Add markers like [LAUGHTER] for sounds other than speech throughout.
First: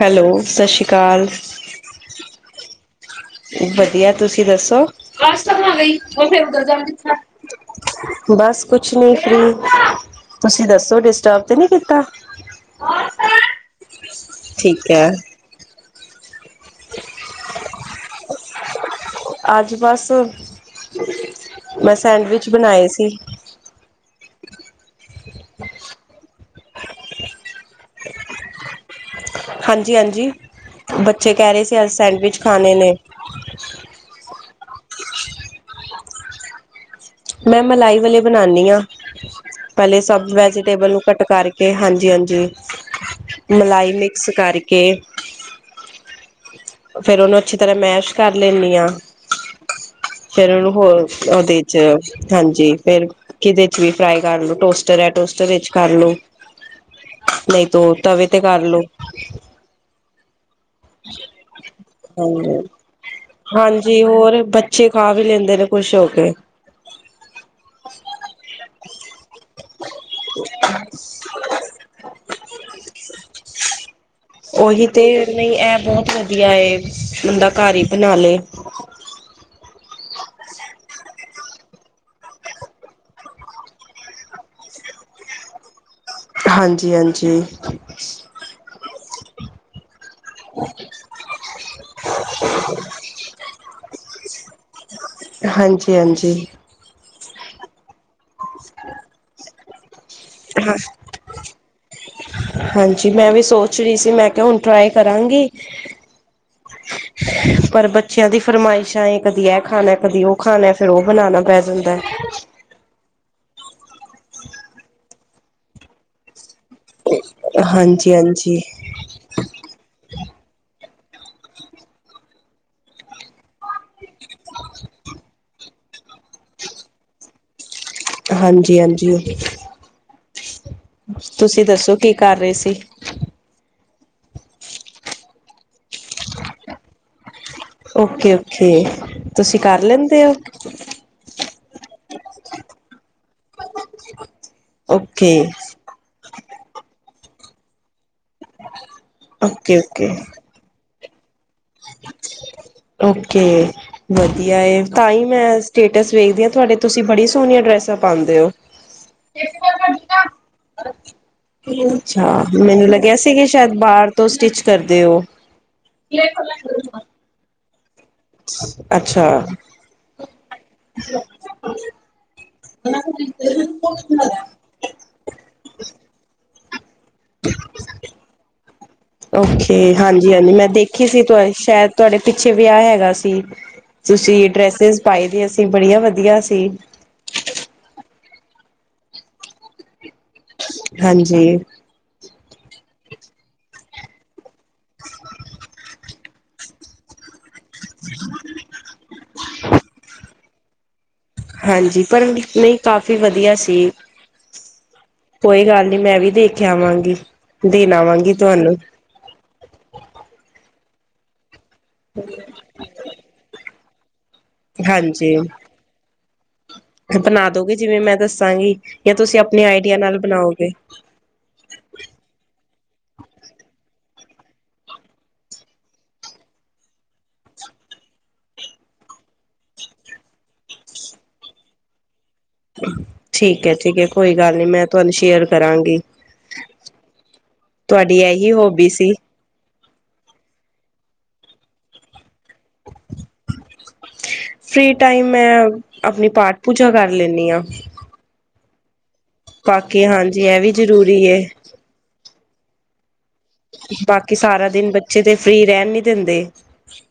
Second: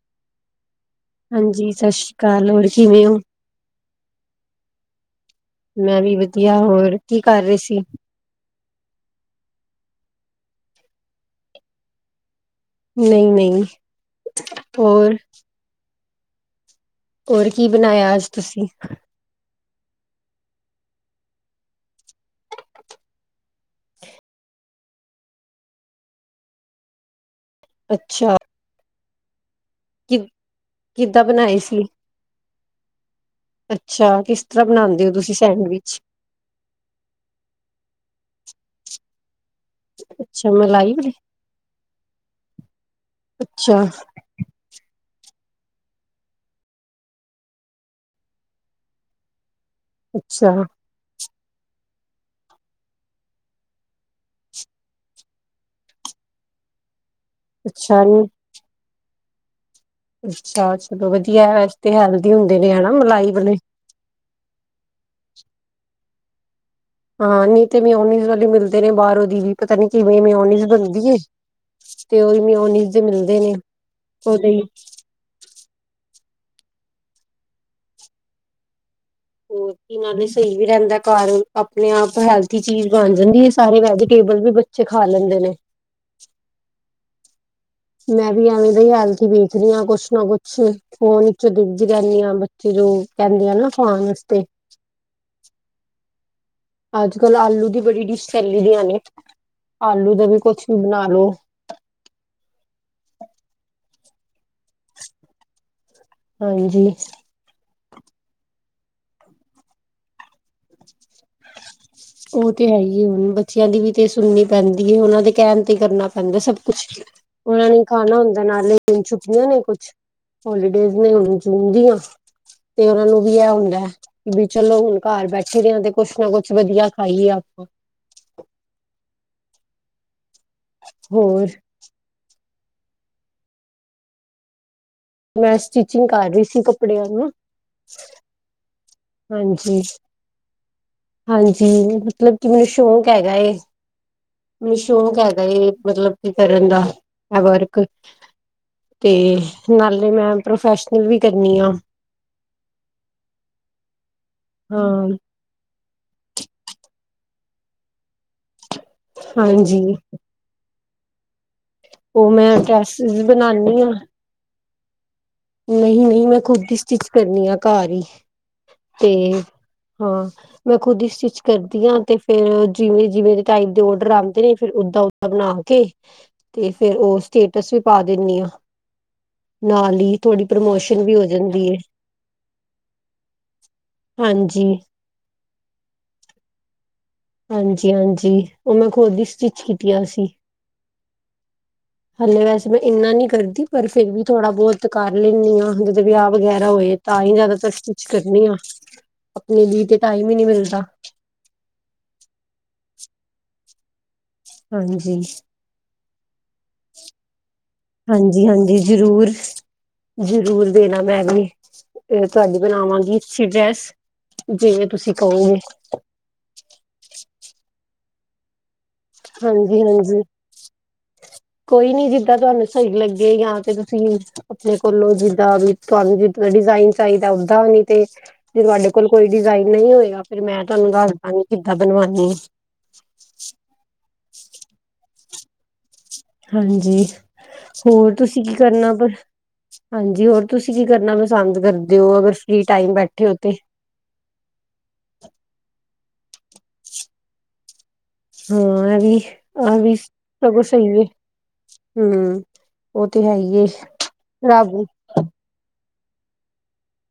Hello ਸਤਿ ਸ਼੍ਰੀ ਅਕਾਲ ਹਾਂਜੀ ਸਤਿ ਸ਼੍ਰੀ ਅਕਾਲ ਹੋਰ ਕਿਵੇਂ ਹੋ ਵਧੀਆ ਤੁਸੀਂ ਦੱਸੋ ਮੈਂ ਵੀ ਵਧੀਆ ਹੋਰ ਕੀ ਕਰ ਰਹੇ ਸੀ ਬਸ ਕੁਛ ਨੀ ਫੀ੍, ਤੁਸੀਂ ਦੱਸੋ ਡਿਸਟਰਬ ਤੇ ਨੀ ਕੀਤਾ ਨਹੀਂ ਨਹੀਂ ਠੀਕ ਹੈ ਹੋਰ ਹੋਰ ਕੀ ਬਨਾਇਆ ਅੱਜ ਤੁਸੀਂ ਅੱਜ ਬਸ ਮੈਂ ਸੈਂਡਵਿਚ ਬਨਾਏ ਸੀ ਅੱਛਾ ਹਾਂਜੀ ਕਿ ਹਾਂਜੀ ਕਿੱਦਾਂ ਬੱਚੇ ਕਹਿ ਬਣਾਏ ਰਹੇ ਸੀ ਅਜ ਸੈਂਡਵਿਚ ਖਾਨੇ ਨੇ ਅੱਛਾ ਕਿਸ ਤਰ੍ਹਾਂ ਬਣਾਦੇ ੳ ਤੁਸੀਂ ਸੈਂਡਵਿਚ? ਮੈਂ ਮਲਾਈ ਵਾਲੇ ਬਨਾਨੀ ਆ ਪਹਿਲੇ ਸਭ ਅੱਛਾ ਵੈਜੀਟੇਬਲ ਮਲਾਈ ਨੂੰ ਵਾਲੇ ਕੱਟ ਕਰਕੇ ਹਾਂਜੀ ਹਾਂਜੀ ਅੱਛਾ ਮਲਾਈ ਮਿਕਸ ਕਰਕੇ ਫੇਰ ਉਹਨੂੰ ਅੱਛੀ ਤਰ੍ਹਾਂ ਮੈਸ਼ ਕਰ ਲੈਂਨੀ ਆ ਫੇਰ ਅੱਛਾ ਉਹਨੂੰ ਹੋਰ ਉਹਦੇ ਚ ਹਾਂਜੀ ਫੇਰ ਕਿਦੇ ਚ ਵੀ ਫਰਾਈ ਕਰ ਲੋ ਟੋਸਟਰ ਹੈ ਟੋਸਟਰ ਵਿੱਚ ਕਰਲੋ। ਨਹੀਂ ਤੇ ਉਹ ਅੱਛਾ ਤਵੇ ਤੇ ਕਰ ਲਓ। ਅੱਛਾ ਚਲੋ ਵਧੀਆ ਵੈਸੇ ਤੇ ਹੈਲਦੀ ਹਾਂਜੀ ਹੁੰਦੇ ਨੇ ਹਨਾ ਮਲਾਈ ਵਾਲੇ। ਹਾਂਜੀ ਹੋਰ ਬੱਚੇ ਖਾ ਵੀ ਲੈਂਦੇ ਨੇ ਖੁਸ਼ ਹੋ ਕੇ। ਹਾਂ ਨਹੀਂ ਤੇ ਵੀ ਉਨੀ ਵਾਲੇ ਮਿਲਦੇ ਨੇ ਬਾਹਰੋਂ। ਦੀ ਪਤਾ ਨੀ ਕਿਵੇਂ ਮੈਂ ਓਨੀਜ਼ ਬਣਦੀ ਤੇ ਉਹ ਵੀ ਓਨੀਜ਼ ਦੇ ਮਿਲਦੇ ਨੇ? ਉਹਦੇ ਹੀ ਉਹੀ ਤੇ ਨਹੀਂ ਐ ਬਹੁਤ ਵਾਰੀ। ਵਧੀਆ ਆਏ ਬੰਦਾ ਘਰ ਹੀ ਬਣਾ ਲਏ। ਹੋਰ ਨਾਲ ਸਹੀ ਵੀ ਰਹਿੰਦਾ ਘਰ ਆਪਣੇ ਆਪ ਹੈਲਥ ਚੀਜ਼ ਬਣ ਜਾਂਦੀ ਹੈ ਸਾਰੇ ਵੈਜੀਟੇਬਲ ਵੀ ਬੱਚੇ ਖਾ ਲੈਂਦੇ ਨੇ। ਹਾਂਜੀ ਹਾਂਜੀ। ਮੈਂ ਵੀ ਆਵੇਂ। ਤੇ ਹੈਲਥੀ ਬੀਜ ਦੀ ਆ ਕੁਝ। ਕੁਛ ਨਾ ਕੁਛ ਫੋਨ 'ਚ ਦਿਖਦੀ ਰਹਿਣੀ ਆ ਬੱਚੇ ਜੋ ਕਹਿੰਦੇ ਆ ਨਾ। ਖਾਣ ਵਾਸਤੇ। ਹਾਂਜੀ ਹਾਂਜੀ। ਦੀ। ਅੱਜ ਕੱਲ੍ਹ ਆਲੂ ਦੀ ਬੜੀ ਡਿਸ਼? ਚੱਲ ਦੀਆਂ ਨੇ। ਆਲੂ ਦਾ ਵੀ ਕੁਛ ਹਾਂ ਵੀ ਬਣਾ ਲੋ ਹਾਂਜੀ ਮੈਂ ਵੀ ਸੋਚ ਰਹੀ ਸੀ? ਤੇ ਮੈਂ ਕਿਹਾ ਹੁਣ। ਟਰਾਈ ਕਰਾਂਗੀ। ਹਾਂਜੀ ਪਰ ਬੱਚਿਆਂ ਦੀ ਫਰਮਾਇਸ਼ਾਂਏ ਹੈ ਕਦੀ ਇਹ ਖਾਣਾ ਕਦੀ ਉਹ ਖਾਣਾ ਫਿਰ ਉਹ ਬਣਾਉਣਾ? ਜਾਂਦਾ ਉਹ ਤੇ ਹੈ ਹੀ ਹੁਣ। ਬੱਚਿਆਂ ਦੀ ਵੀ ਤੇ ਸੁਣਨੀ ਪੈਂਦੀ ਹੈ ਉਹਨਾਂ ਦੇ ਕਹਿਣ ਤੇ ਕਰਨਾ ਪੈਂਦਾ ਸਭ। ਕੁਛ ਉਹਨਾਂ ਨੇ ਹਾਂਜੀ ਖਾਣਾ ਹੁੰਦਾ ਹਾਂਜੀ ਨਾਲੇ ਛੁੱਟੀਆਂ ਨੇ ਕੁਛ। ਹੋਲੀਡੇਜ਼ ਨੇ ਹੁਣ ਜੂਨ ਦੀਆਂ ਤੇ ਉਹਨਾਂ ਨੂੰ ਵੀ ਇਹ ਹੁੰਦਾ ਕਿ ਵੀ ਚਲੋ ਹੁਣ ਘਰ ਬੈਠੇ ਦੇ ਆ ਤੇ ਕੁਛ ਨਾ ਕੁਛ। ਕੁਛ ਵਧੀਆ ਖਾਈਏ ਆਪਾਂ। ਹਾਂਜੀ ਹਾਂਜੀ ਹੋਰ ਤੁਸੀਂ ਦੱਸੋ ਕੀ ਕਰ ਰਹੇ ਸੀ? ਤੁਸੀਂ। ਮੈਂ ਸਟਿਚਿੰਗ ਕਰ ਰਹੀ ਸੀ ਕੱਪੜਿਆਂ ਨੂੰ। Okay okay. ਤੁਸੀਂ ਹਾਂਜੀ ਕਰ ਲੈਂਦੇ ਹੋ? ਹਾਂਜੀ ਮਤਲਬ ਕਿ ਮੈਨੂੰ ਸ਼ੌਕ ਹੈਗਾ ਹੈ? ਮੈਨੂੰ ਸ਼ੌਕ ਓਕੇ ਹੈਗਾ ਇਹ ਮਤਲਬ ਕੀ ਕਰਨ ਦਾ। ਹੈ ਵਰਕ ਤੇ ਓਕੇ ਓਕੇ ਨਾਲੇ ਮੈਂ ਪ੍ਰੋਫੈ ਫ ਵੀ ਕਰਨੀਆਂ ਓਕੇ ਵਧੀਆ ਹਾਂ ਟਾਈਮ ਹੈ। ਸਟੇਟਸ ਵੇਖਦੀ ਹਾਂ ਤੁਹਾਡੇ ਤੁਸੀਂ ਬੜੀ ਸੋਹੀਆਂ ਡਰੈਸਾਂ ਪਾਉਦੇ ਹੋ। ਤੇ ਹਾਂਜੀ ਕਰਦੀ ਅੱ ਉਹ ਅੱਛਾ, ਮੈਂ ਮੈਨੂੰ ਲੱਗਿਆ ਡਰੈਸਿਸ ਸੀ ਕਿ ਸ਼ਾਇਦ ਬਣਾਉਦੀ ਹਾਂ ਬਾਹਰ ਤੋਂ ਸਟਿਚ- ਕਰਦੇ ਹੋ। ਨਹੀਂ ਲ ਨਹੀਂ ਮੈਂ ਖੁਦ ਦੀ ਸਟਿਚ ਕਰਨੀ ਆ। ਘਰ ਹੀ ਤੇ ਅੱਛਾ ਹਾਂ ਮੈਂ ਖੁਦ ਹੀ ਸਟਿਚ ਕਰਦੀ ਹਾਂ, ਤੇ ਫੇਿਰ ਜਿਵੇਂ-ਜਿਵੇਂ ਟਾਈਪ ਦੇ ਓਡਰ ਆਉਂਦੇ ਨੇ ਫਿਰ ਓਦਾਂ-ਓਦਾਂ ਬਣਾ ਕੇ ਤੇ ਫੇਰ ਉਹ ਸਟੇਟਸ ਵੀ ਪਾ ਦਿੰਦੀ ਹਾਂ ਓਕੇ, ਨਾਲ ਹੀ ਥੋੜੀ ਹਾਂਜੀ-ਹਾਂਜੀ ਮੈਂ ਪ੍ਰਮੋਸ਼ਨ ਦੇਖੀ ਵੀ ਸੀ। ਹੋ ਤੁ ਜਾਂਦੀ ਹੈ ਸ਼ਾਇਦ ਤੁਹਾਡੇ ਪਿੱਛੇ ਵਿਆਹ ਹੈਗਾ ਸੀ। ਤੁਸੀਂ ਹਾਂਜੀ ਡਰੈਸਿਸ ਪਏ ਦੀਆਂ ਸੀ, ਬੜੀਆਂ ਵਧੀਆ ਸੀ। ਹਾਂਜੀ-ਹਾਂਜੀ ਉਹ ਮੈਂ ਖੁਦ ਦੀ ਸਟਿਚ ਕੀਤੀਆਂ ਸੀ। ਹਾਂਜੀ। ਵੈਸੇ ਮੈਂ ਇੰਨਾ ਨੀ ਕਰਦੀ ਪਰ ਫਿਰ ਵੀ ਥੋੜਾ। ਬਹੁਤ ਕਰ ਲੈਂਦੀ ਹਾਂ। ਵਿਆਹ ਵਗੈਰਾ ਹੋਏ ਤਾਂ ਹੀ ਜ਼ਿਆਦਾ ਸਭ ਕੁਛ ਕਰਨੀ ਆ। ਆਪਣੇ ਲਈ ਤੇ ਟਾਈਮ ਹੀ ਨਹੀਂ ਮਿਲਦਾ। ਹਾਂਜੀ, ਪਰ ਨਹੀਂ ਕਾਫ਼ੀ ਵਧੀਆ ਸੀ। ਹਾਂਜੀ ਕੋਈ ਗੱਲ ਨੀ ਮੈਂ ਵੀ ਖਾਣ ਨੂੰ ਦੇਣਾ ਆਵਾਂਗੀ ਹਾਂਜੀ ਤੁਹਾਨੂੰ। ਹਾਂਜੀ ਜ਼ਰੂਰ ਜ਼ਰੂਰ ਦੇਣਾ ਮੈਂ ਵੀ ਇਹ ਤੁਹਾਡੀ ਬਣਾਵਾਂਗੀ। ਸੇ਼ਜਸ ਜੇ ਇਹ ਤੁਸੀਂ ਕਹੋਗੇ। ਅਪਣਾ ਦੋਗੇ ਜਿਵੇਂ ਮੈਂ ਦੱਸਾਂਗੀ। ਜਾਂ ਤੁਸੀਂ ਆਪਣੇ ਹਾਂਜੀ, ਆਈਡੀਆ ਨਾਲ ਹਾਂਜੀ ਬਣਾਓਗੇ। ਕੋਈ ਨੀ ਜਿੱਦਾਂ ਤੁਹਾਨੂੰ ਸਹੀ ਲੱਗੇ ਜਾਂ ਤੇ ਤੁਸੀਂ ਆਪਣੇ ਕੋਲੋਂ ਜਿੱਦਾਂ ਵੀ ਤੁਹਾਨੂੰ ਜਿਦਾਂ ਦਾ ਡਿਜਾਇਨ ਚਾਹੀਦਾ ਓਦਾਂ ਨਹੀਂ ਤੇ, ਜੇ ਤੁਹਾਡੇ ਕੋਲ ਕੋਈ ਡਿਜਾਇਨ ਨਹੀਂ ਹੋਏਗਾ ਫਿਰ ਮੈਂ ਤੁਹਾਨੂੰ ਦੱਸ ਦਾਂਗੀ ਕਿੱਦਾਂ ਬਣਵਾਨੀ। ਠੀਕ ਹੈ, ਠੀਕ ਹੈ ਕੋਈ ਗੱਲ ਨੀ ਮੈਂ ਤੁਹਾਨੂੰ ਸ਼ੇਅਰ ਕਰਾਂਗੀ। ਹਾਂਜੀ ਹੋਰ ਤੁਹਾਡੀ ਤੁਸੀਂ ਇਹੀ ਕੀ ਹੋਬੀ ਕਰਨਾ ਪਰ ਸੀ ਹਾਂਜੀ ਹੋਰ ਤੁਸੀਂ ਕੀ ਕਰਨਾ ਪਸੰਦ ਕਰਦੇ ਹੋ ਅਗਰ ਫ੍ਰਰੀ ਟਾਈਮ ਬੈਠੇ ਹੋ ਤੇ ਫ੍ਰਰੀ ਟਾਈਮ ਮੈਂ ਆਪਣੀ ਪਾਠ ਪੂਜਾ ਕਰ ਲੈਂਣੀ ਆ ਹਾਂ ਏ ਵੀ ਆਹ ਵੀ ਹਾਂਜੀ ਇਹ ਸਗੋਂ ਵੀ ਸਹੀਏ ਜ਼ਰੂਰੀ ਏ ਹਮ ਉਹ ਤੇ ਹੈ ਹੀ ਏ, ਬਾਕੀ ਸਾਰਾ ਰੱਬ ਦਿਨ ਬੱਚੇ ਤੇ ਫ੍ਰਰੀ ਰਹਿਣ ਨੀ ਦਿੰਦੇ।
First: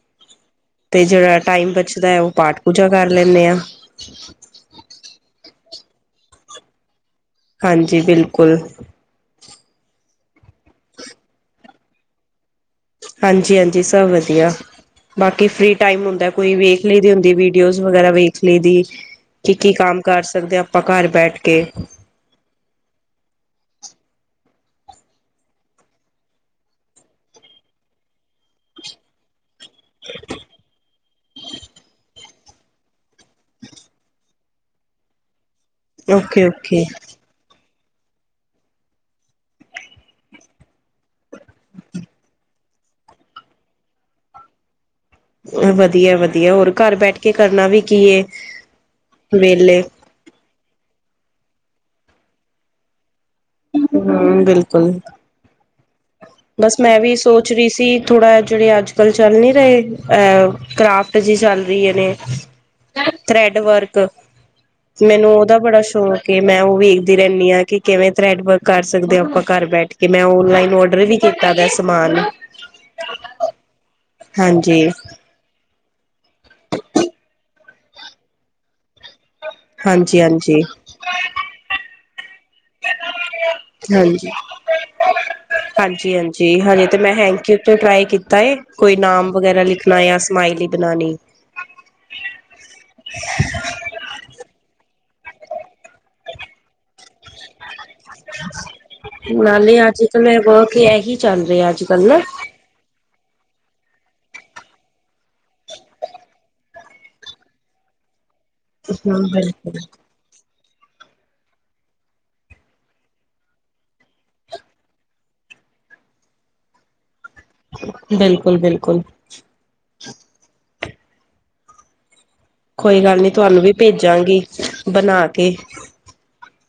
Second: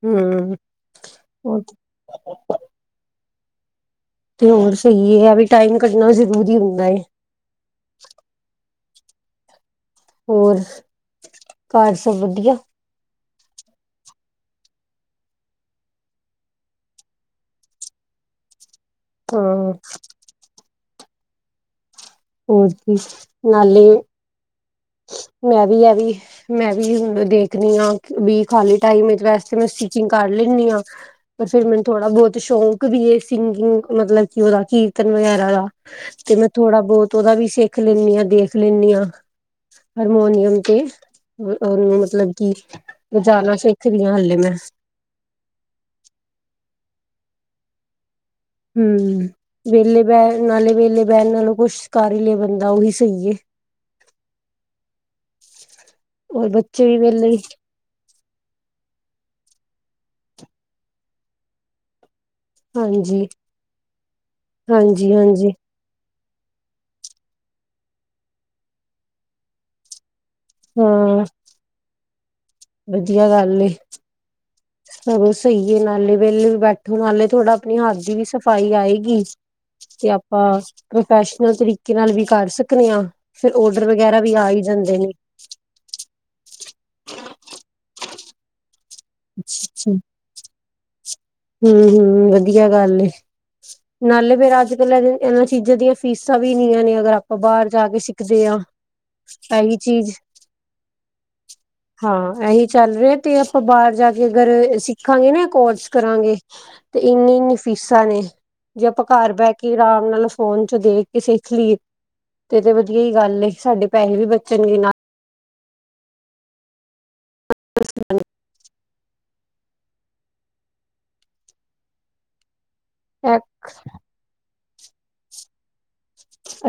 ਹਮ ਤੇ ਜਿਹੜਾ ਉਹ ਟਾਈਮ ਬਚਦਾ ਹੈ, ਉਹ ਪਾਠ ਪੂਜਾ ਕਰ ਲੈਂਣੇ ਆ। ਤੇ ਹੋਰ ਸਹੀ ਹੈ, ਆ ਵੀ ਟਾਈਮ ਕੱਢਨਾ ਜਰੂਰੀ ਹੁੰਦਾ ਹੈ। ਹਾਂਜੀ, ਬਿਲਕੁਲ ਹੋਰ, ਘਰ ਸਭ ਵਧੀਆ ਹਾਂਜੀ, ਹਾਂਜੀ ਸਭ ਵਧੀਆ, ਬਾਕੀ ਫਰੀ ਟਾਈਮ ਹੁੰਦਾ ਕੋਈ ਵੇਖ ਲਈ ਦੀ ਹੁੰਦੀ ਵੀਡੀਓਜ਼ ਵਗੈਰਾ ਵੇਖ ਲਈ ਦੀ। ਕੀ, ਕੀ ਹਾਂ ਕੰਮ ਕਰ ਸਕਦੇ ਹ ਆਪਾਂ ਘਰ ਬੈਠ ਕੇ ਹੋਰ ਕੀ ਨਾਲੇ ਮੈਂ ਵੀ ਇਹ ਵੀ ਮੈਂ ਵੀ ਹ ਦੇਖਣੀ ਹਾਂ ਵੀ ਖਾਲੀ ਟਾਈਮ ਵਿੱਚ ਵੈਸੇ ਤੇ ਮੈਂ ਸਟਿਚਿੰਗ ਕਰ ਲੈਂਣੀ ਆ। ਪਰ ਫੇਰ ਮੈਨੂੰ ਥੋੜਾ ਬਹੁਤ ਸ਼ੌਂਕ ਵੀ ਸਿੰਗਿੰਗ ਮਤਲਬ ਕਿ ਉਹਦਾ ਕੀਰਤਨ ਵਗੈਰਾ ਦਾ ਤੇ ਓਕੇ ਮੈਂ ਥੋੜਾ ਓਕੇ ਬਹੁਤ ਉਹਦਾ ਵੀ ਸਿੱਖ ਦੇਖ ਲੈਂਨੀ ਆ, ਦੇਖ ਲੈਂਨੀ ਆ। ਹਾਰਮੋਨੀਅਮ ਤੇ, ਉਹਨੂੰ ਮਤਲਬ ਕਿ ਵਜਾਣਾ ਸਿੱਖਰੀ ਹਾਂ ਹਲੇ ਮੈਂ ਵਧੀਆ, ਵਧੀਆ ਹੋਰ ਘਰ ਬੈਠ ਕੇ ਕਰਨਾ ਵੀ ਕੀਏ। ਹੁੰ ਵੇਲੇ ਬੈ ਨਾਲੇ ਵੇਲੇ ਬਹਿਣ ਨਾਲੋਂ ਕੁੱਛਕਾਰ ਹੀ ਲਿਆ ਬੰਦਾ ਉਹੀ ਸਹੀ ਏ। ਔਰ ਬਸ ਬੱਚੇ ਮੈਂ ਵੀ ਵਿਹਲੇ ਸੋਚ ਰਹੀ ਸੀ, ਥੋੜਾ ਜਿਹੜੇ ਅੱਜ ਕੱਲ੍ਹ ਚੱਲ ਨੀ ਰਹੇ ਐ ਕਰਾਫਟ ਜਿ ਚੱਲ ਰਹੀ ਹੈ ਨੇ ਹਾਂਜੀ ਥਰੈਡ ਵਰਕ ਹਾਂਜੀ ਮੈਨੂੰ ਹਾਂਜੀ ਉਹਦਾ ਬੜਾ ਸ਼ੌਕ ਕੇ ਮੈਂ ਉਹ ਵੇਖਦੀ ਰਹਿੰਦੀ ਹਾਂ ਕਿ ਕਿਵੇਂ ਥਰੈਡ ਵਰਕ ਕਰ ਸਕਦੇ ਹੋ ਆਪਾਂ ਘਰ ਬੈਠ ਕੇ। ਮੈਂ ਓਨਲਾਈਨ ਔਡਰ ਵੀ ਹਾਂ ਕੀਤਾ ਦਾ ਸਮਾਨ ਵਧੀਆ ਗੱਲ ਏ। ਹਾਂਜੀ। ਸਗੋਂ ਸਹੀ ਨਾਲੇ ਵੇਹਲੇ ਵੀ ਬੈਠੋ ਨਾਲੇ ਥੋੜਾ ਆਪਣੀ ਹੱਥ ਦੀ ਵੀ ਸਫ਼ਾਈ ਆਏ ਤੇ ਹਾਂਜੀ ਆਪਾਂ ਹਾਂਜੀ ਪ੍ਰੋਫੈਸ਼ਨਲ ਤਰੀਕੇ ਨਾਲ ਵੀ। ਕਰ ਸਕਨੇ ਆ। ਫਿਰ ਓਡਰ ਵਗੈਰਾ ਹਾਂਜੀ ਵੀ ਆ ਹੀ ਜਾਂਦੇ ਨੇ। ਹਾਂਜੀ ਹਾਂਜੀ ਹਜੇ ਤੇ ਮੈ ਹੈਂਕੀ ਉੱਤੇ ਟਰਾਈ ਕੀਤਾ ਏ ਕੋਈ ਨਾਮ ਵਗੈਰਾ ਲਿਖਣਾ ਜਾਂ ਸਮਾਈਲੀ ਬਣਾਣੀ ਹੁੰ-ਹੁੰ ਵਧੀਆ ਗੱਲ ਏ ਨਾਲੇ ਫੇਰ ਅਜ ਕਲ੍ਹ [UNINTELLIGIBLE] ਇਹਨਾਂ ਚੀਜ਼ਾਂ ਦੀਆਂ ਫੀਸਾਂ ਵੀ ਨੀਆਂ ਨੇ ਅਗਰ ਆਪਾਂ ਬਾਹਰ ਜਾ ਕੇ ਸਿੱਖਦੇ ਆ ਨਾਲੇ ਇਹੀ ਅੱਜ ਚੀਜ਼ ਕਲ ਏ ਵਰਕ ਏਹੀ ਚੱਲ ਰਿਹਾ ਅੱਜਕੱਲ ਨਾ ਉਹ ਬਾਅਦ ਜਾ ਕੇ ਅਗਰ ਸਿੱਖਾਂਗੇ ਨਾ ਕੋਰਸ ਕਰਾਂਗੇ ਤੇ ਇਨੀ ਇਨੀ ਫੀਸਾਂ ਨੇ ਜੇ ਆਪਾਂ ਹਾਂ ਘਰ ਬਹਿ ਕੇ ਬਿਲਕੁਲ ਆਰਾਮ ਨਾਲ ਫੋਨ ਦੇਖ ਕੇੇ ਸਿੱਖ ਲੀ ਤੇ ਵਧੀਆ ਹੀ ਗੱਲ ਸਾਡੇ ਪੈਸੇ ਵੀ ਬਚਨਗੇ ਨਾਲ ਬਿਲਕੁਲ ਬਿਲਕੁਲ ਕੋਈ ਗੱਲ ਨੀ ਤੁਹਾਨੂੰ ਵੀ ਭੇਜਾਂਗੀ ਬਨਾਂ ਕੇ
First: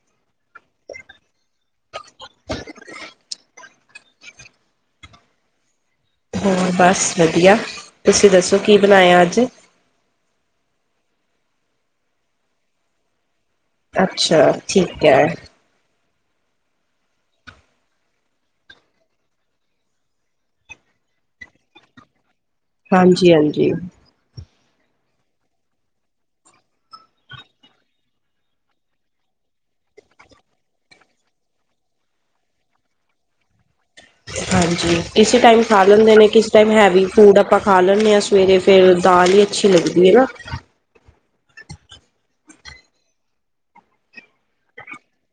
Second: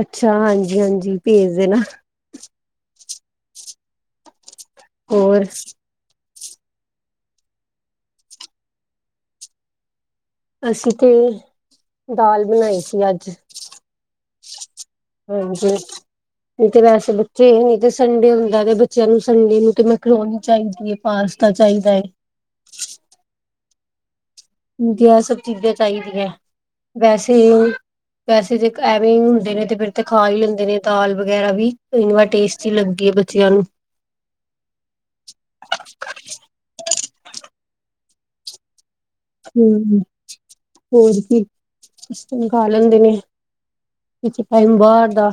ਅੱਛਾ ਹਾਂਜੀ ਹਾਂਜੀ ਭੇਜ ਦੇ ਨਾ ਹੋਰ ਹਾਂ ਬਸ ਵਧੀਆ ਤੁਸੀਂ ਦੱਸੋ ਕੀ ਬਨਾਇਆ ਅੱਜ ਅਸੀਂ ਤੇ ਦਾਲ ਬਨਾਈ ਸੀ ਅੱਜ ਅੱਛਾ ਠੀਕ ਹੈ ਹਾਂਜੀ ਨਹੀਂ ਤੇ ਵੈਸੇ ਬੱਚੇ ਨਹੀਂ ਤੇ ਸੰਡੇ ਹੁੰਦਾ ਤੇ ਬੱਚਿਆਂ ਨੂੰ ਸੰਡੇ ਨੂੰ ਤੇ ਮੈਂ ਮੈਕਰੋਨੀ ਚਾਹੀਦੀ ਹੈ ਪਾਸਤਾਂ ਚਾਹੀਦਾ ਹੈ ਹਾਂਜੀ ਹਾਂਜੀ ਸਭ ਚੀਜ਼ਾਂ ਚਾਹੀਦੀਆਂ ਵੈਸੇ ਵੈਸੇ ਜੇ ਐਵੇਂ ਹੁੰਦੇ ਨੇ ਤੇ ਫਿਰ ਤੇ ਖਾ ਹੀ ਲੈਂਦੇ ਨੇ ਦਾਲ ਵਗੈਰਾ ਵੀ ਇੰਵ ਟੇਸਟੀ ਲੱਗਦੀ ਹੈ ਬੱਚਿਆਂ ਨੂੰ ਹਾਂਜੀ ਕਿਸੇ ਟਾਈਮ ਖਾ ਲੈਂਦੇ ਨੇ ਕਿਸ ਟਾਈਮ ਹੈਵੀ ਫੂਡ ਆਪਾਂ ਖਾ ਲੈਂਨੇ ਆ ਸਵੇਰੇ ਫੇਰ ਦਾਲ ਇ ਅੱਛੀ ਲੱਗਦੀ ਹੈ ਨਾ ਕਿਸ ਟਾਈਮ ਖਾ ਲੈਂਦੇ ਨੇ ਕਿਸੀ ਟਾਈਮ ਬਾਹਰ ਦਾ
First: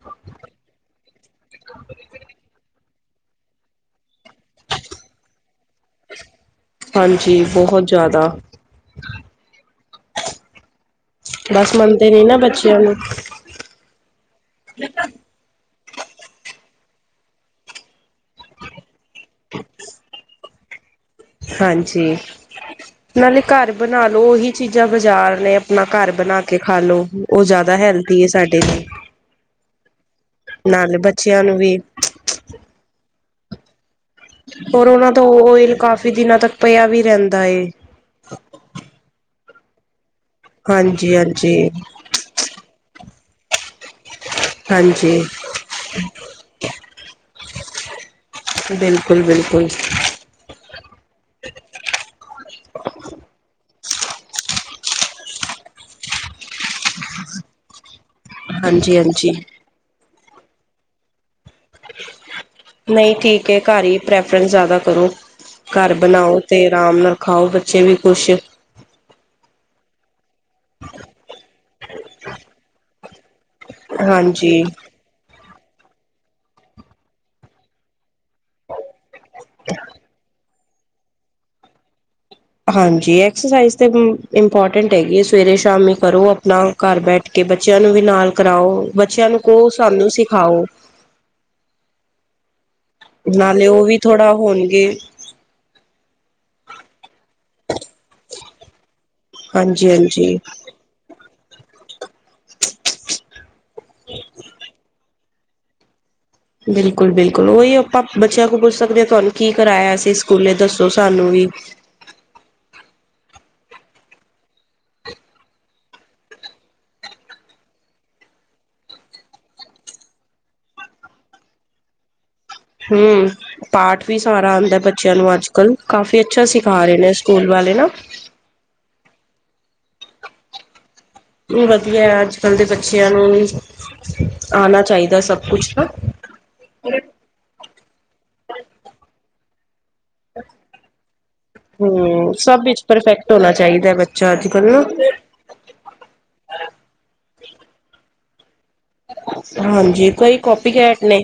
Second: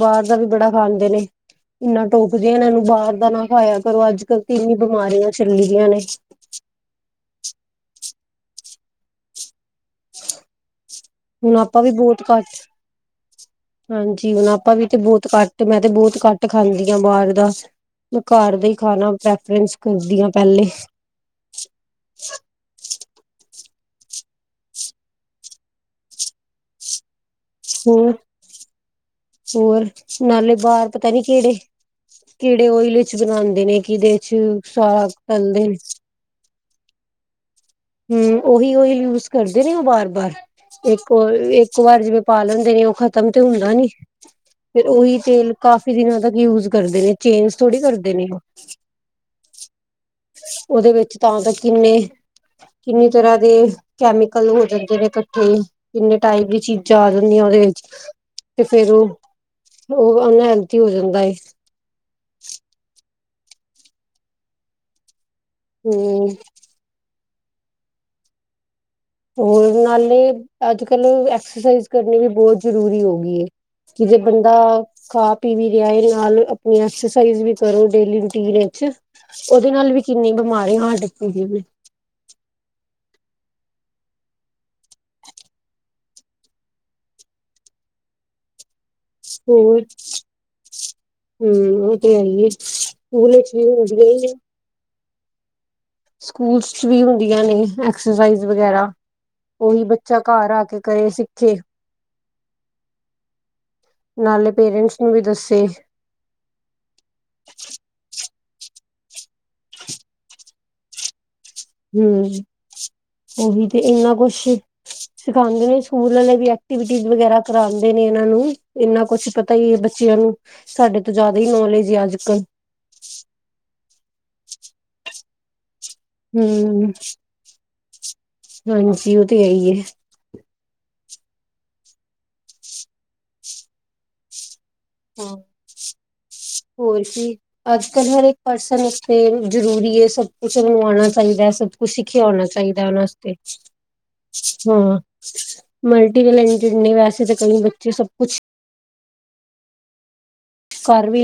ਬਾਹਰ ਦਾ ਵੀ ਬੜਾ ਖਾਂਦੇ ਨੇ ਇੰਨਾ ਟੋਕਦੇ ਆ ਇਹਨਾਂ ਨੂੰ ਬਾਹਰ ਦਾ ਨਾ ਖਾਇਆ ਕਰੋ ਅੱਜ ਕੱਲ ਤੇ ਏਨੀ ਬਿਮਾਰੀਆਂ ਚੱਲੀਆਂ ਨੇ ਹਾਂਜੀ ਬਹੁਤ ਜ਼ਿਆਦਾ ਹੁਣ ਬਸ ਆਪਾ ਵੀ ਮੰਨਦੇ ਬਹੁਤ ਨੇ ਨਾ ਘੱਟ, ਬੱਚਿਆਂ ਨੂੰ ਹਾਂਜੀ! ਹੁਣ ਆਪਾ ਵੀ ਤੇ ਬਹੁਤ ਘੱਟ ਮੈਂ ਤੇ ਬਹੁਤ ਘੱਟ ਖਾਂਦੀ। ਬਾਹਰ ਦਾ ਮੈਂ ਘਰ ਦਾ ਹੀ ਖਾਣਾ ਪ੍ਰੈਫਰੈਂਸ ਕਰਦੀ ਹਾਂ। ਪਹਿਲੇ ਹਾਂਜੀ, ਨਾਲੇ ਘਰ ਬਣਾ ਲੋ ਉਹੀ ਚੀਜ਼ਾਂ ਬਾਜ਼ਾਰ ਨੇ ਆਪਣਾ ਘਰ ਬਣਾ ਕੇ ਖਾਲੋ। ਉਹ ਜ਼ਿਆਦਾ ਹੋਰ ਹੈਲਦੀ ਹੈ, ਸਾਡੇ ਲਈ। ਹੋਰ ਨਾਲੇ ਬਾਹਰ ਪਤਾ ਨੀ ਬੱਚਿਆਂ ਨੂੰ ਵੀ ਕਿਹੜੇ-ਕਿਹੜੇ ਓਇਲ ਚ ਬਣਾਉਂਦੇ ਨੇ ਕਿਹਦੇ ਚ ਹੋਰ ਸਾਗ ਉਹਨਾਂ ਤੋਂ ਤਲਦੇ ਆਇਲ ਨੇ ਕਾਫੀ ਦਿਨਾਂ ਤੱਕ ਪਿਆ ਵੀ ਰਹਿੰਦਾ ਏ ਹਮ ਉਹੀ ਉਹੀ ਯੂਜ਼ ਕਰਦੇ ਨੇ ਉਹ ਬਾਰ ਬਾਰ ਇੱਕ ਹਾਂਜੀ ਵਾਰ ਹਾਂਜੀ ਇੱਕ ਵਾਰ ਜਿਵੇਂ, ਪਾਲ ਹੁੰਦੇ ਨੇ ਉਹ ਤਾਂਮ ਤੇ ਹੁੰਦਾ ਨੀ। ਫੇਰ ਉਹੀ ਹਾਂਜੀ ਤੇਲ ਕਾਫੀ ਦਿਨਾਂ ਤੱਕ ਯੂਜ ਕਰਦੇ ਨੇ ਚੇਂਜ ਥੋੜ੍ਹੀ ਕਰ ਨੇ ਬਿਲਕੁਲ ਬਿਲਕੁਲ ਉਹਦੇ ਵਿੱਚ ਤਾਂ ਕਿੰਨੇ? ਕਿੰਨੀ ਤਰ੍ਹਾਂ ਦੇ ਕੈਮੀਕਲ ਹੋ ਜਾਂਦੇ ਨੇ ਕੱਠੇ ਕਿੰਨੇ ਟਾਈਪ ਦੀ ਚੀਜ਼ਾਂ ਆ ਜਾਂਦੀਆਂ ਉਹਦੇ ਵਿੱਚ। ਤੇ ਫੇਰ ਹਾਂਜੀ ਹਾਂਜੀ ਉਹ-ਉਹ ਅਨਹੈਲਥੀ ਹੋ ਜਾਂਦਾ ਏ। ਨਹੀਂ ਠੀਕ ਹੈ, ਘਰ ਹੀ ਪ੍ਰੈਫਰੈਂਸ ਜ਼ਿਆਦਾ ਕਰੋ। ਘਰ ਹੂੰ ਬਣਾਓ, ਤੇ ਆਰਾਮ ਨਾਲ ਖਾਓ, ਬੱਚੇ ਵੀ ਖ਼ੁਸ਼। ਹੋਰ ਨਾਲੇ ਅੱਜ ਕੱਲ ਐਕਸਰਸਾਈਜ਼ ਕਰਨੀ ਵੀ ਬਹੁਤ ਜਰੂਰੀ ਹੋ ਗਈ ਏ ਕਿ ਜੇ ਬੰਦਾ ਹਾਂਜੀ ਖਾ ਪੀ ਵੀ ਰਿਹਾ ਨਾਲ ਅਪਨੀ ਐਕਸਰਸਾਈਜ਼ ਵੀ ਕਰੋ ਡੇਲੀ ਰੂਟੀਨ ਇਚ। ਉਹਦੇ ਨਾਲ ਵੀ ਕਿੰਨੀ ਬਿਮਾਰੀ [UNINTELLIGIBLE] ਹਾਂਜੀ ਐਕਸਰਸਾਈਜ਼ ਤੇ ਇੰਪੋਰਟੈਂਟ ਹੈਗੀ ਸਵੇਰੇ ਸ਼ਾਮੀ ਕਰੋ ਆਪਣਾ ਘਰ ਬੈਠ ਕੇ ਬੱਚਿਆਂ ਨੂੰ ਵੀ ਨਾਲ ਕਰਾਓ। ਬੱਚਿਆਂ ਨੂੰ ਕਹੋ ਹੋਰ ਸਾਨੂੰ ਸਿਖਾਓ। ਹੂੰ [UNINTELLIGIBLE] ਸਕੂਲ ਵਿੱਚ ਨਾਲੇ ਉਹ ਵੀ ਹੁੰਦੀਆਂ ਥੋੜਾ ਹੋਣਗੇ ਸਕੂਲ ਚ ਵੀ ਹੁੰਦੀਆਂ ਨੇ ਅਕ ਸਸਾਈਜ਼ ਵਗੈਰਾ ਓਹੀ ਹਾਂਜੀ ਬੱਚਾ ਹਾਂਜੀ ਘਰ ਆ ਕੇ ਕਰੇ ਚੇ। ਨਾਲੇ ਪੇਰੈਂਟਸ ਨੂੰ ਵੀ ਦੱਸ [UNINTELLIGIBLE] ਬਿਲਕੁਲ-ਬਿਲਕੁਲ ਉਹੀ ਆਪਾਂ ਬੱਚਿਆਂ ਕੋਲ ਪੁੱਛ ਸਕਦੇ ਤੁਹਾਨੂੰ ਕੀ ਕਰਾਇਆ ਅਸੀਂ ਸਕੂਲੇ ਦੱਸੋ ਸਾਨੂੰ ਵੀ। ਹਮ ਉਹੀ ਤੇ ਇਨਾ ਕੁਛ ਸਿਖਾਉਂਦੇ ਨੇ ਸਕੂਲ ਆਲੇ ਵੀ ਐਕਟੀਵਿਟੀਜ ਵਗੈਰਾ ਕਰਾਉਂਦੇ ਨੇ ਇਹਨਾਂ ਨੂੰ ਇੰਨਾ ਕੁਛ ਪਤਾ ਹੀ ਹੈ ਬੱਚਿਆਂ ਨੂੰ ਸਾਡੇ ਤੋਂ ਜਾਦਾ ਹੀ ਨੌਲੇਜ ਹੈ ਅੱਜ -ਕੱਲ। ਹਮ ਪਾਠ ਵੀ ਸਾਰਾ ਆਦਾ ਬੱਚਿਆਂ ਨੂੰ ਅੱਜਕਲ। ਕਾਫੀ ਅੱਛਾ ਸਿਖਾ ਹਮ ਰਹੇ ਨੇ ਸਕੂਲ ਵਾਲੇ ਨਾ। ਹਾਂਜੀ ਉਹ ਤੇ ਹੈ ਹੀ ਏ। ਵਧੀਆ ਅੱਜ-ਕਲ ਦੇ ਬੱਚਿਆਂ ਨੂੰ ਵੀ ਹਾਂ ਹੋਰ ਕੀ ਅੱਜਕਲ ਹਰ ਇੱਕ ਪਰਸਨ [UNINTELLIGIBLE] ਜ਼ਰੂਰੀ ਸਭ ਕੁਛ ਉਹ ਨੂੰ ਆਉਣਾ ਚਾਹੀਦਾ ਸਭ ਕੁਛ ਸਿੱਖਿਆ ਹੂੰ ਆਉਣਾ ਸਭ ਵਿੱਚ ਚਾਹੀਦਾ ਪਰਫੈਕਟ ਉਹਨਾਂਤੇ ਹੋਣਾ ਚਾਹੀਦਾ ਬੱਚਾ ਅੱਜ ਕੱਲ ਹਾਂ ਨਾ ਮਲਟੀ ਟੈਲੈਂਟਡ ਨੇ ਵੈਸੇ ਤਾਂ ਕਈ ਬੱਚੇ ਸਭ ਕੁਛ ਹਾਂਜੀ ਕੋਈ ਕੋਪੀ ਘਟ ਕਰ ਨੇ ਵੀ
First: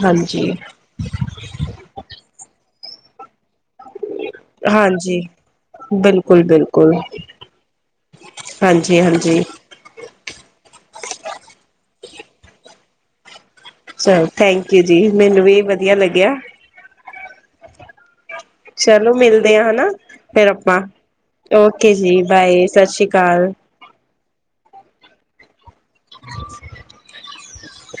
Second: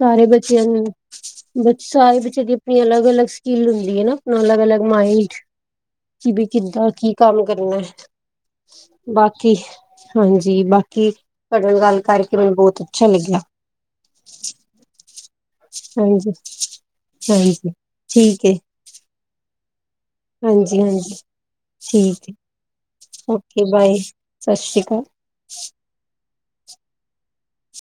ਸਾਰੇ ਬੱਚਿਆਂ ਨੂੰ ਬ ਸਾਰੇ ਬੱਚਿਆਂ ਦੀ ਅਲੱਗ-ਅਲਗ ਸਕਲ ਹੁੰਦੀ ਹੈ ਨਾ ਆਪਣਾ ਅਲਗ-ਅਲਗ ਹਾਂਜੀ-ਹਾਂਜੀ ਮਾਇੰਡ ਕਿ ਬ ਕਿੱਦਾਂ ਬਿਲਕੁਲ-ਬਿਲਕੁਲ ਕੀ ਕੰਮ ਕਰਨਾ ਹਾਂਜੀ-ਹਾਂਜੀ ਬਾਕੀ ਹਾਂਜੀ ਬਾਕੀ ਤੁਡੇ ਨਾਲ ਗੱਲ ਕਰਕੇ ਕਿ ਮੈਨੂੰ ਬਹੁਤ ਅੱਛਾ ਲੱਗਿਆ ਚਲੋ ਥੈਂਕ ਯੂ ਜੀ ਮੈਨੂੰ ਵੀ ਵਧੀਆ ਲੱਗਿਆ ਸਹੀ ਜੀ ਚਲੋ ਮਿਲਦੇ ਆ ਹਨਾ ਫਿਰ ਆਪਾਂ ਹਾਂਜੀ ਹਾਂਜੀ ਓਕੇ ਜੀ ਠੀਕ ਹੈ ਬਾਏ ਸਤਿ ਸ਼੍ਰੀ ਅਕਾਲ ਓਕੇ ਬਾਏ ਸਤਿ ਸ਼੍ਰੀ ਅਕਾਲ [INAUDIBLE]